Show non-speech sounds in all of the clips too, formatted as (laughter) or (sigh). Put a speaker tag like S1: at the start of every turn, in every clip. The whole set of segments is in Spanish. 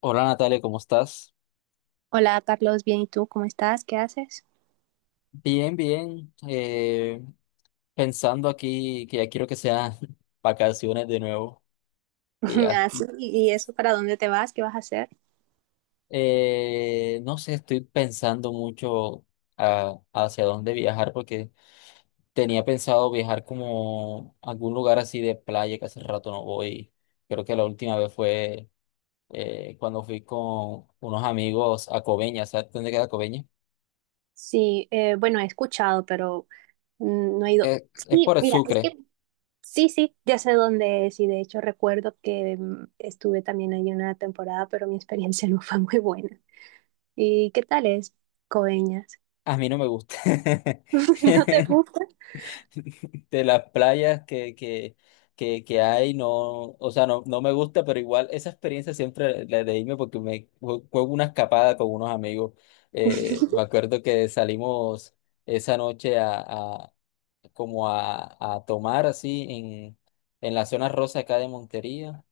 S1: Hola Natalia, ¿cómo estás?
S2: Hola Carlos, bien, ¿y tú cómo estás? ¿Qué haces?
S1: Bien, bien. Pensando aquí que ya quiero que sean (laughs) vacaciones de nuevo. que
S2: (laughs)
S1: ya-
S2: Ah, sí, ¿Y eso para dónde te vas? ¿Qué vas a hacer?
S1: no sé, estoy pensando mucho hacia dónde viajar, porque tenía pensado viajar como a algún lugar así de playa que hace rato no voy. Creo que la última vez fue cuando fui con unos amigos a Coveñas. ¿Sabes dónde queda Coveñas?
S2: Sí, bueno, he escuchado, pero no he ido.
S1: Es
S2: Sí,
S1: por el
S2: mira, es
S1: Sucre.
S2: que sí, sí, ya sé dónde es y de hecho recuerdo que estuve también ahí una temporada, pero mi experiencia (laughs) no fue muy buena. ¿Y qué tal es Coeñas?
S1: A mí no me gusta.
S2: (laughs) ¿No te
S1: (laughs)
S2: gusta?
S1: (laughs) De las playas que hay, no, o sea, no, no me gusta, pero igual esa experiencia siempre la de irme, porque me fue una escapada con unos amigos. Me acuerdo que salimos esa noche como a tomar así en la zona rosa acá de Montería.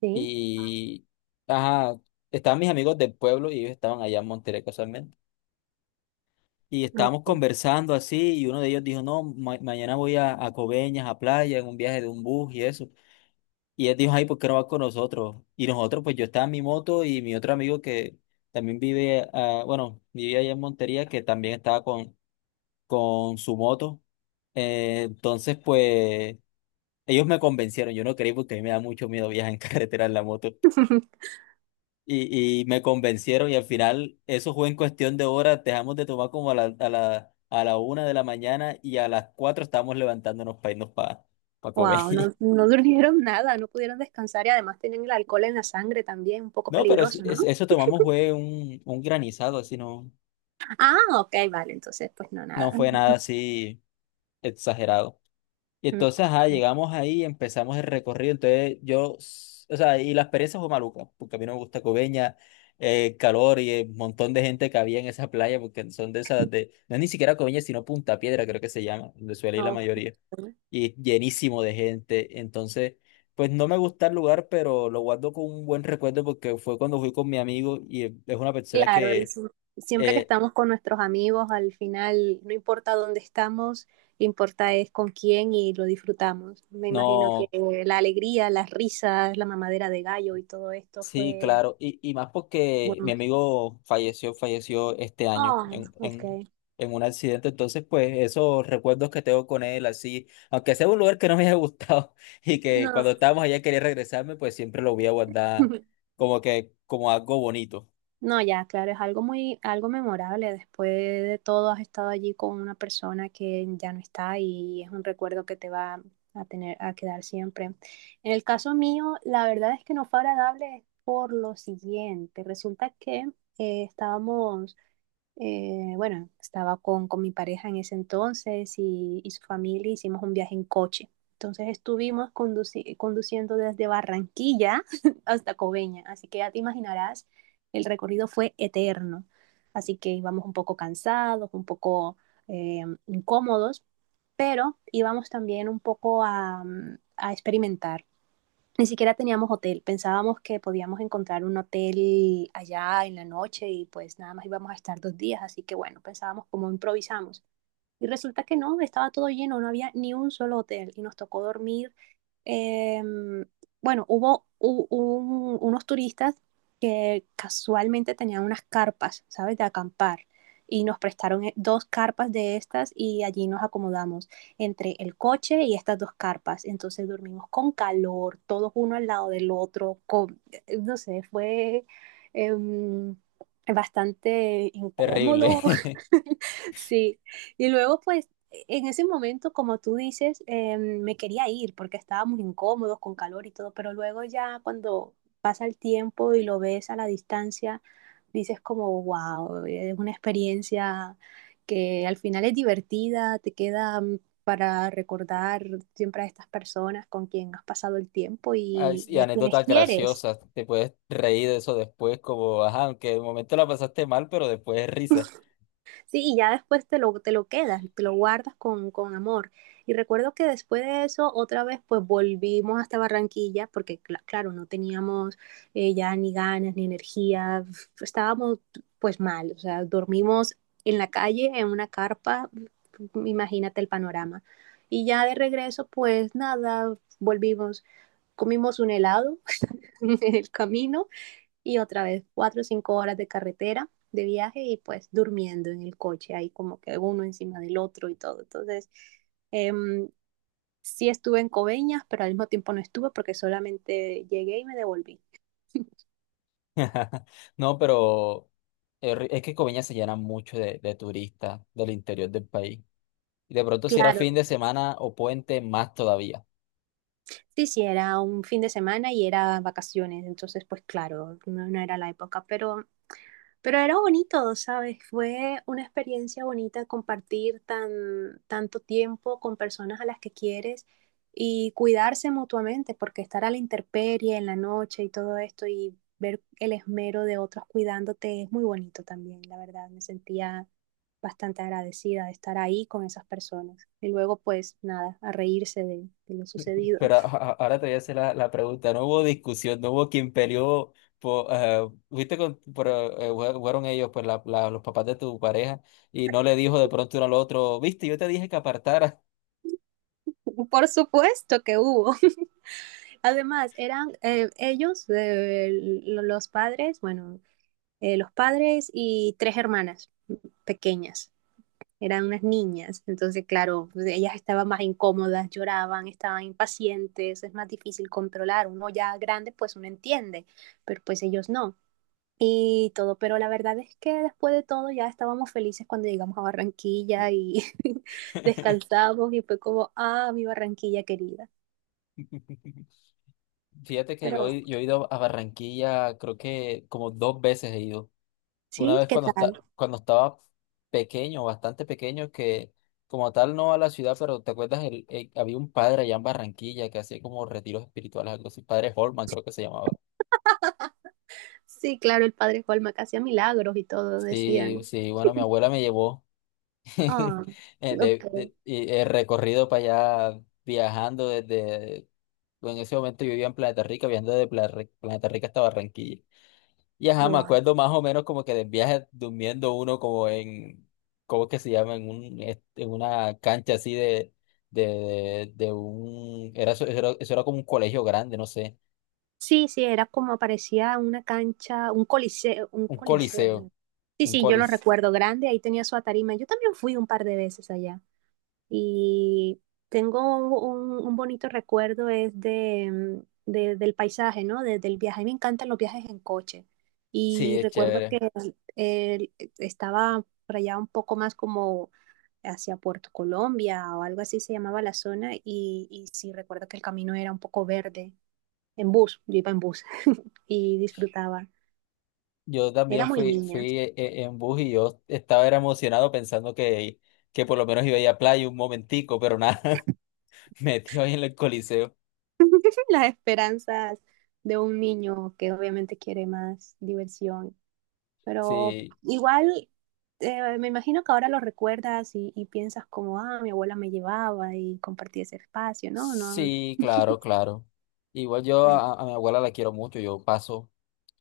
S2: Sí,
S1: Y ajá, estaban mis amigos del pueblo y ellos estaban allá en Montería casualmente. Y estábamos
S2: ok.
S1: conversando así y uno de ellos dijo, no, mañana voy a Coveñas, a playa, en un viaje de un bus y eso. Y él dijo, ay, ¿por qué no vas con nosotros? Y nosotros, pues yo estaba en mi moto y mi otro amigo que también vive, ah, bueno, vivía allá en Montería, que también estaba con su moto. Entonces, pues ellos me convencieron, yo no creí porque a mí me da mucho miedo viajar en (laughs) carretera en la moto.
S2: (laughs)
S1: Y me convencieron y al final eso fue en cuestión de horas, dejamos de tomar como a la 1 de la mañana y a las 4 estábamos levantándonos para irnos para comer.
S2: Wow, no,
S1: (laughs)
S2: no durmieron nada, no pudieron descansar y además tenían el alcohol en la sangre también, un poco
S1: No, pero
S2: peligroso, ¿no?
S1: eso tomamos fue un granizado, así no,
S2: Ah, ok, vale, entonces pues no,
S1: no
S2: nada.
S1: fue nada
S2: (laughs)
S1: así exagerado. Y
S2: Mm.
S1: entonces, ajá, llegamos ahí y empezamos el recorrido. Entonces, yo, o sea, y la experiencia fue maluca, porque a mí no me gusta Coveña, el calor y el montón de gente que había en esa playa, porque son de esas de, no es ni siquiera Coveña, sino Punta Piedra, creo que se llama, donde suele ir la
S2: Ok.
S1: mayoría. Y es llenísimo de gente. Entonces, pues no me gusta el lugar, pero lo guardo con un buen recuerdo porque fue cuando fui con mi amigo y es una persona
S2: Claro,
S1: que
S2: siempre que
S1: eh,
S2: estamos con nuestros amigos, al final, no importa dónde estamos, lo importa es con quién y lo disfrutamos. Me imagino que
S1: no.
S2: la alegría, las risas, la mamadera de gallo y todo esto
S1: Sí,
S2: fue
S1: claro, y más porque mi
S2: bueno.
S1: amigo falleció, falleció este año
S2: Ah, ok.
S1: en un accidente, entonces pues esos recuerdos que tengo con él, así, aunque sea un lugar que no me haya gustado (laughs) y que
S2: No.
S1: cuando estábamos allá quería regresarme, pues siempre lo voy a guardar
S2: (laughs)
S1: como que como algo bonito,
S2: No, ya, claro, es algo muy, algo memorable. Después de todo, has estado allí con una persona que ya no está y es un recuerdo que te va a tener, a quedar siempre. En el caso mío, la verdad es que no fue agradable por lo siguiente. Resulta que estábamos bueno, estaba con mi pareja en ese entonces y su familia, hicimos un viaje en coche. Entonces estuvimos conduciendo desde Barranquilla (laughs) hasta Coveña, así que ya te imaginarás, el recorrido fue eterno. Así que íbamos un poco cansados, un poco incómodos, pero íbamos también un poco a, a experimentar. Ni siquiera teníamos hotel, pensábamos que podíamos encontrar un hotel allá en la noche y pues nada más íbamos a estar dos días, así que bueno, pensábamos cómo improvisamos. Y resulta que no, estaba todo lleno, no había ni un solo hotel y nos tocó dormir eh, bueno, hubo unos turistas que casualmente tenían unas carpas, ¿sabes? De acampar. Y nos prestaron dos carpas de estas y allí nos acomodamos entre el coche y estas dos carpas. Entonces dormimos con calor, todos uno al lado del otro, con, no sé, fue em, bastante
S1: terrible.
S2: incómodo.
S1: (laughs)
S2: (laughs) Sí. Y luego pues en ese momento, como tú dices, me quería ir porque estábamos incómodos con calor y todo, pero luego ya cuando pasa el tiempo y lo ves a la distancia, dices como, wow, es una experiencia que al final es divertida, te queda para recordar siempre a estas personas con quien has pasado el tiempo
S1: Ay,
S2: y,
S1: y
S2: y a quienes
S1: anécdotas
S2: quieres.
S1: graciosas, te puedes reír de eso después, como, ajá, aunque de momento la pasaste mal, pero después es risa.
S2: Sí, y ya después te lo quedas, te lo guardas con amor. Y recuerdo que después de eso, otra vez, pues volvimos hasta Barranquilla, porque claro, no teníamos ya ni ganas ni energía, estábamos pues mal, o sea, dormimos en la calle, en una carpa, imagínate el panorama. Y ya de regreso, pues nada, volvimos, comimos un helado (laughs) en el camino y otra vez 4 o 5 horas de carretera, de viaje y pues durmiendo en el coche, ahí como que uno encima del otro y todo. Entonces, eh, sí estuve en Coveñas, pero al mismo tiempo no estuve porque solamente llegué y me devolví.
S1: (laughs) No, pero es que Coveña se llena mucho de turistas del interior del país. Y de pronto si era
S2: Claro,
S1: fin de semana o puente, más todavía.
S2: sí, sí, era un fin de semana y era vacaciones, entonces pues claro, no, no era la época, pero era bonito, ¿sabes? Fue una experiencia bonita compartir tan, tanto tiempo con personas a las que quieres y cuidarse mutuamente, porque estar a la intemperie en la noche y todo esto y ver el esmero de otros cuidándote es muy bonito también, la verdad. Me sentía bastante agradecida de estar ahí con esas personas. Y luego, pues nada, a reírse de lo sucedido.
S1: Pero ahora te voy a hacer la pregunta. No hubo discusión, no hubo quien peleó. Por, viste, con, por, fueron ellos, pues los papás de tu pareja, y no le dijo de pronto uno al otro, viste, yo te dije que apartara.
S2: (laughs) Por supuesto que hubo. (laughs) Además, eran ellos, los padres, bueno, los padres y 3 hermanas pequeñas. Eran unas niñas, entonces claro, pues, ellas estaban más incómodas, lloraban, estaban impacientes, es más difícil controlar. Uno ya grande pues uno entiende, pero pues ellos no y todo, pero la verdad es que después de todo ya estábamos felices cuando llegamos a Barranquilla y (laughs) descansamos y fue como, ah, mi Barranquilla querida.
S1: (laughs) Fíjate que
S2: Pero
S1: yo he ido a Barranquilla, creo que como dos veces he ido. Una
S2: sí,
S1: vez
S2: ¿qué
S1: cuando,
S2: tal?
S1: cuando estaba pequeño, bastante pequeño, que como tal no a la ciudad, pero ¿te acuerdas? Había un padre allá en Barranquilla que hacía como retiros espirituales, algo así, padre Holman creo que se llamaba.
S2: Sí, claro, el padre Colma que hacía milagros y todo, decían,
S1: Sí, sí, bueno, mi abuela me llevó (laughs)
S2: ah,
S1: eh,
S2: ok,
S1: y el recorrido para allá viajando desde, en ese momento yo vivía en Planeta Rica, viajando desde Planeta Rica hasta Barranquilla. Y ajá, me
S2: wow.
S1: acuerdo más o menos como que del viaje durmiendo uno como en, ¿cómo es que se llama? En un, en una cancha así de un, era, eso era, eso era como un colegio grande, no sé,
S2: Sí, sí, era como parecía una cancha, un coliseo, un
S1: un
S2: coliseo.
S1: coliseo,
S2: ¿No? Sí,
S1: un
S2: sí, yo lo
S1: colis.
S2: recuerdo grande, ahí tenía su tarima. Yo también fui un par de veces allá y tengo un bonito recuerdo es de, del paisaje, ¿no? Del viaje. A mí me encantan los viajes en coche
S1: Sí,
S2: y
S1: es
S2: recuerdo
S1: chévere.
S2: que eh, estaba por allá un poco más como hacia Puerto Colombia o algo así se llamaba la zona y sí recuerdo que el camino era un poco verde en bus, yo iba en bus (laughs) y disfrutaba.
S1: Yo
S2: Era
S1: también
S2: muy
S1: fui,
S2: niña.
S1: fui en bus y yo estaba era emocionado pensando que por lo menos iba a ir a playa un momentico, pero nada, (laughs) metido ahí en el coliseo.
S2: (laughs) Las esperanzas de un niño que obviamente quiere más diversión, pero
S1: Sí,
S2: igual me imagino que ahora lo recuerdas y piensas como, ah, mi abuela me llevaba y compartí ese espacio, ¿no? No.
S1: sí, claro, claro. Igual yo a mi abuela la quiero mucho, yo paso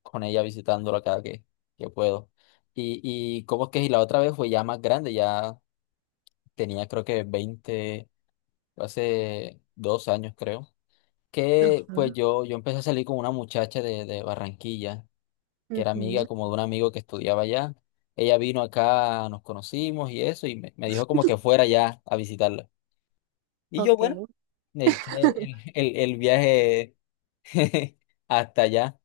S1: con ella visitándola cada que puedo. Y cómo es que y la otra vez fue ya más grande, ya tenía creo que 20, hace 2 años creo, que pues
S2: Ujú,
S1: yo empecé a salir con una muchacha de Barranquilla, que era
S2: ujú.
S1: amiga como de un amigo que estudiaba allá. Ella vino acá, nos conocimos y eso, me dijo como que fuera ya a visitarla. Y yo, bueno,
S2: Ok.
S1: me eché
S2: (laughs)
S1: el viaje (laughs) hasta allá.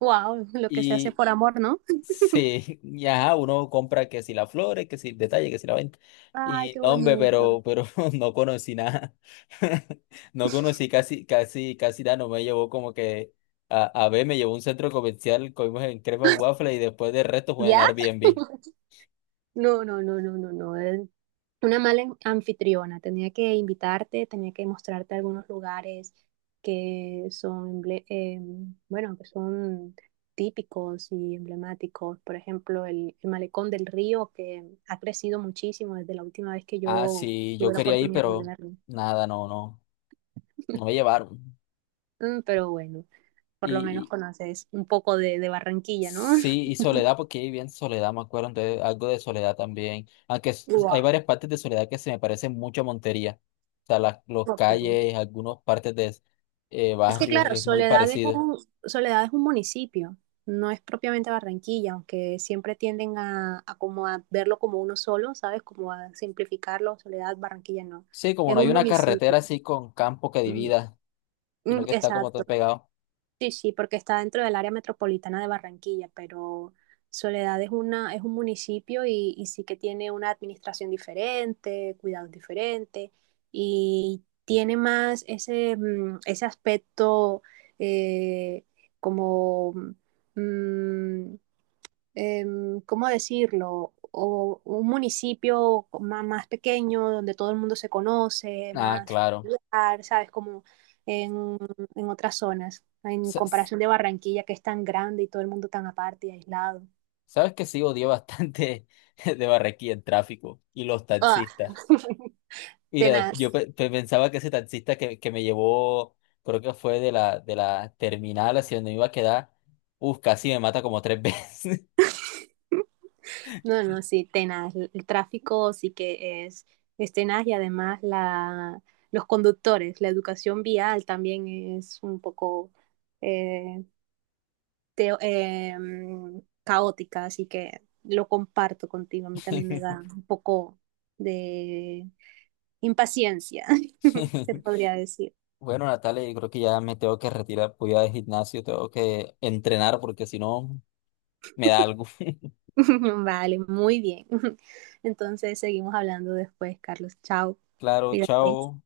S2: Wow, lo que se hace
S1: Y
S2: por amor, ¿no?
S1: sí, (laughs) y ajá, uno compra que si las flores, que si el detalle, que si la venta.
S2: Ay,
S1: Y
S2: qué
S1: no, hombre,
S2: bonito.
S1: pero (laughs) no conocí nada. (laughs) No conocí casi, casi, casi nada. No me llevó como que a ver, me llevó a un centro comercial, comimos en Crepa and Waffle y después del resto fue en
S2: ¿Ya?
S1: el Airbnb.
S2: (laughs) No, no, no, no, no, no. Una mala anfitriona. Tenía que invitarte, tenía que mostrarte algunos lugares que son, bueno, que son típicos y emblemáticos. Por ejemplo, el Malecón del Río, que ha crecido muchísimo desde la última vez que
S1: Ah,
S2: yo
S1: sí, yo
S2: tuve la
S1: quería ir,
S2: oportunidad de
S1: pero
S2: verlo.
S1: nada, no, no, no me llevaron.
S2: Mm, pero bueno, por lo menos conoces un poco de Barranquilla, ¿no?
S1: Sí,
S2: (laughs)
S1: y Soledad, porque ahí bien Soledad, me acuerdo, entonces, algo de Soledad también. Aunque hay
S2: Wow.
S1: varias partes de Soledad que se me parecen mucho a Montería. O sea, las los
S2: Ok.
S1: calles, algunas partes de
S2: Es que
S1: barrios,
S2: claro,
S1: es muy parecido.
S2: Soledad es un municipio, no es propiamente Barranquilla, aunque siempre tienden a como a verlo como uno solo, ¿sabes? Como a simplificarlo, Soledad, Barranquilla no.
S1: Sí, como
S2: Es
S1: no hay
S2: un
S1: una
S2: municipio.
S1: carretera así con campo que
S2: Mm,
S1: divida, sino
S2: mm,
S1: que está como
S2: exacto.
S1: todo pegado.
S2: Sí, sí, porque está dentro del área metropolitana de Barranquilla, pero Soledad es una, es un municipio y sí que tiene una administración diferente, cuidados diferentes, y tiene más ese, ese aspecto eh, como mm, ¿cómo decirlo? O un municipio más, pequeño donde todo el mundo se conoce,
S1: Ah,
S2: más
S1: claro.
S2: familiar, ¿sabes? Como en, en otras zonas, en
S1: Sa- s-
S2: comparación de Barranquilla, que es tan grande y todo el mundo tan aparte y aislado.
S1: Sabes que sí odié bastante (laughs) de Barranquilla el tráfico y los
S2: ¡Ah!
S1: taxistas.
S2: (laughs)
S1: Mira, yo
S2: Tenaz.
S1: pensaba que ese taxista que me llevó, creo que fue de de la terminal hacia donde me iba a quedar, uf, casi me mata como tres veces.
S2: No, no, sí, tenaz. El tráfico sí que es tenaz y además la, los conductores, la educación vial también es un poco... eh, caótica, así que lo comparto contigo. A mí también me da
S1: (laughs)
S2: un poco de impaciencia, (laughs) se podría decir.
S1: Bueno, Natalia, yo creo que ya me tengo que retirar, voy al gimnasio, tengo que entrenar porque si no me da algo. (laughs)
S2: (laughs) Vale, muy bien. (laughs) Entonces seguimos hablando después, Carlos. Chao.
S1: Claro,
S2: Cuídate.
S1: chao.